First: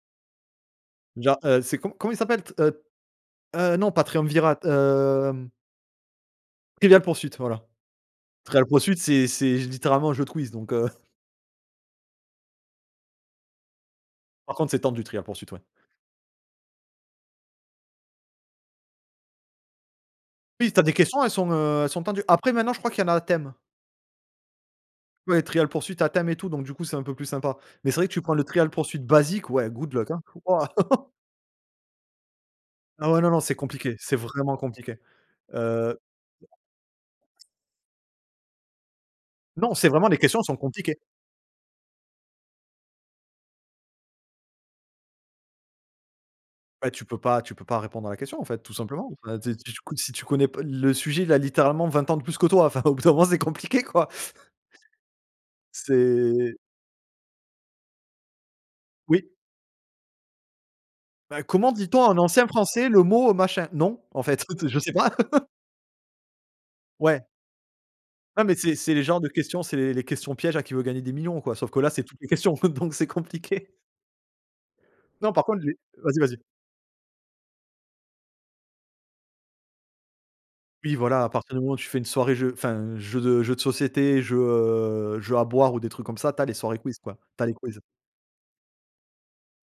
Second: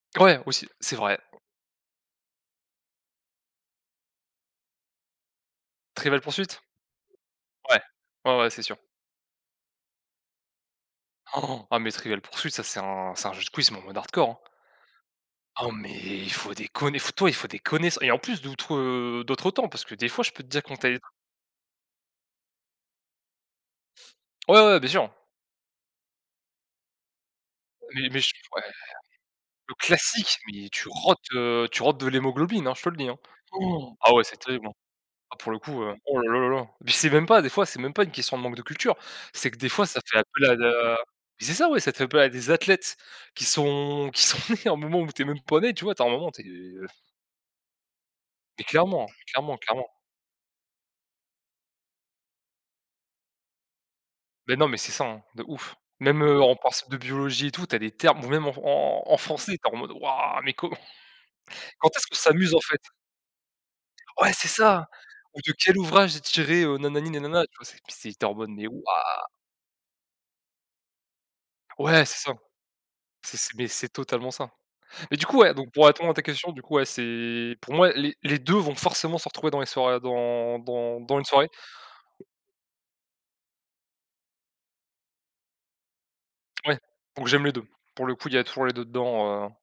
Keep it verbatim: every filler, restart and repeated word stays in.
Ouais, aussi, c'est vrai. Genre, heu, c'est co comment il s'appelle, t heu heu, non, pas triumvirat, hem. Trivial Pursuit? Trivial Pursuit, voilà. Ouais, ouais, ouais, c'est Trivial sûr. Pursuit c'est c'est littéralement un jeu de quizz donc heu Ah, mais Trivial Pursuit, ça c'est un c'est un jeu de quiz, mais en mode hardcore, hein. Par contre, c'est temps du trivial poursuite, ouais. Ah, mais il faut déconner, il faut et toi, faut déconner, et en plus d'outres, heu, d'autres temps, parce que, des fois, je peux te dire Oui, quand tu as tu des es questions, elles sont, heu, elles sont tendues. Après, maintenant, je crois qu'il y en a à thème. Ouais, ouais, bien sûr. Ouais, Trial Pursuit, à thème et tout, donc du coup c'est un peu plus sympa, mais c'est vrai Mais que mais tu je prends le ouais. Trial Pursuit basique ouais Le good luck hein, classique, waouh. mais tu rotes, heu, tu rotes de l'hémoglobine, hein je te le dit, Ah hein. ouais, non, non, c'est compliqué, Ah c'est ouais c'est vraiment terrible, hein. compliqué. Ah pour le coup, heu, Heu oh là là là là. Puis c'est même pas, des fois c'est même pas une question de manque de culture, c'est que des Non, fois c'est ça vraiment les fait questions appel sont à d compliquées. à mais c'est ça, ouais, ça fait appel à des athlètes qui sont qui sont nés au moment où tu es même pas né, tu vois? Tu as un moment tu es, heu Bah, tu peux pas tu peux pas répondre à la question, en fait, Mais tout clairement, simplement enfin tu sais clairement, tu clairement. si tu connais p le sujet il a littéralement vingt ans de plus que toi, enfin au bout d'un moment c'est compliqué quoi. Mais non, mais c'est ça, hein, de ouf. Même, heu, en C'est partiel de biologie, et tout, tu as des termes, ou même en en en Oui. français, tu es en mode: «Waouh, mais comment? Ben: «Comment Quand dit-on, est-ce on qu'on en ancien s'amuse, en fait?» français, le mot, heu, machin?» Non, en O ouais, fait, c'est heu, je ça: sais pas. «Ou de quel ouvrage est tiré, heu, na na ni na Ouais. na na?» Tu vois? C mais c'est tu es en Ouais mode: mais «Mais c'est waouh.» c'est les genres de questions, c'est les les questions pièges à Qui veut gagner des millions, quoi. Sauf que là c'est Ouais c'est toutes les ça, questions, donc c'est c'est c'est compliqué. mais c'est totalement ça, mais du Non, coup, par ouais, contre, donc les pour répondre à vas-y, ta vas-y. question, du coup, ouais, c'est pour moi les les deux vont forcément se retrouver dans les soirées, dans Oui, dans dans voilà, une à soirée. partir du moment où tu fais une soirée jeu, enfin, jeu de jeu de société, jeu, heu, jeu à boire ou des trucs comme ça, tu as les Ouais, soirées quizz, quoi. donc Tu j'aime as les les deux. quizz. Pour le coup, il y a toujours les deux dedans, heu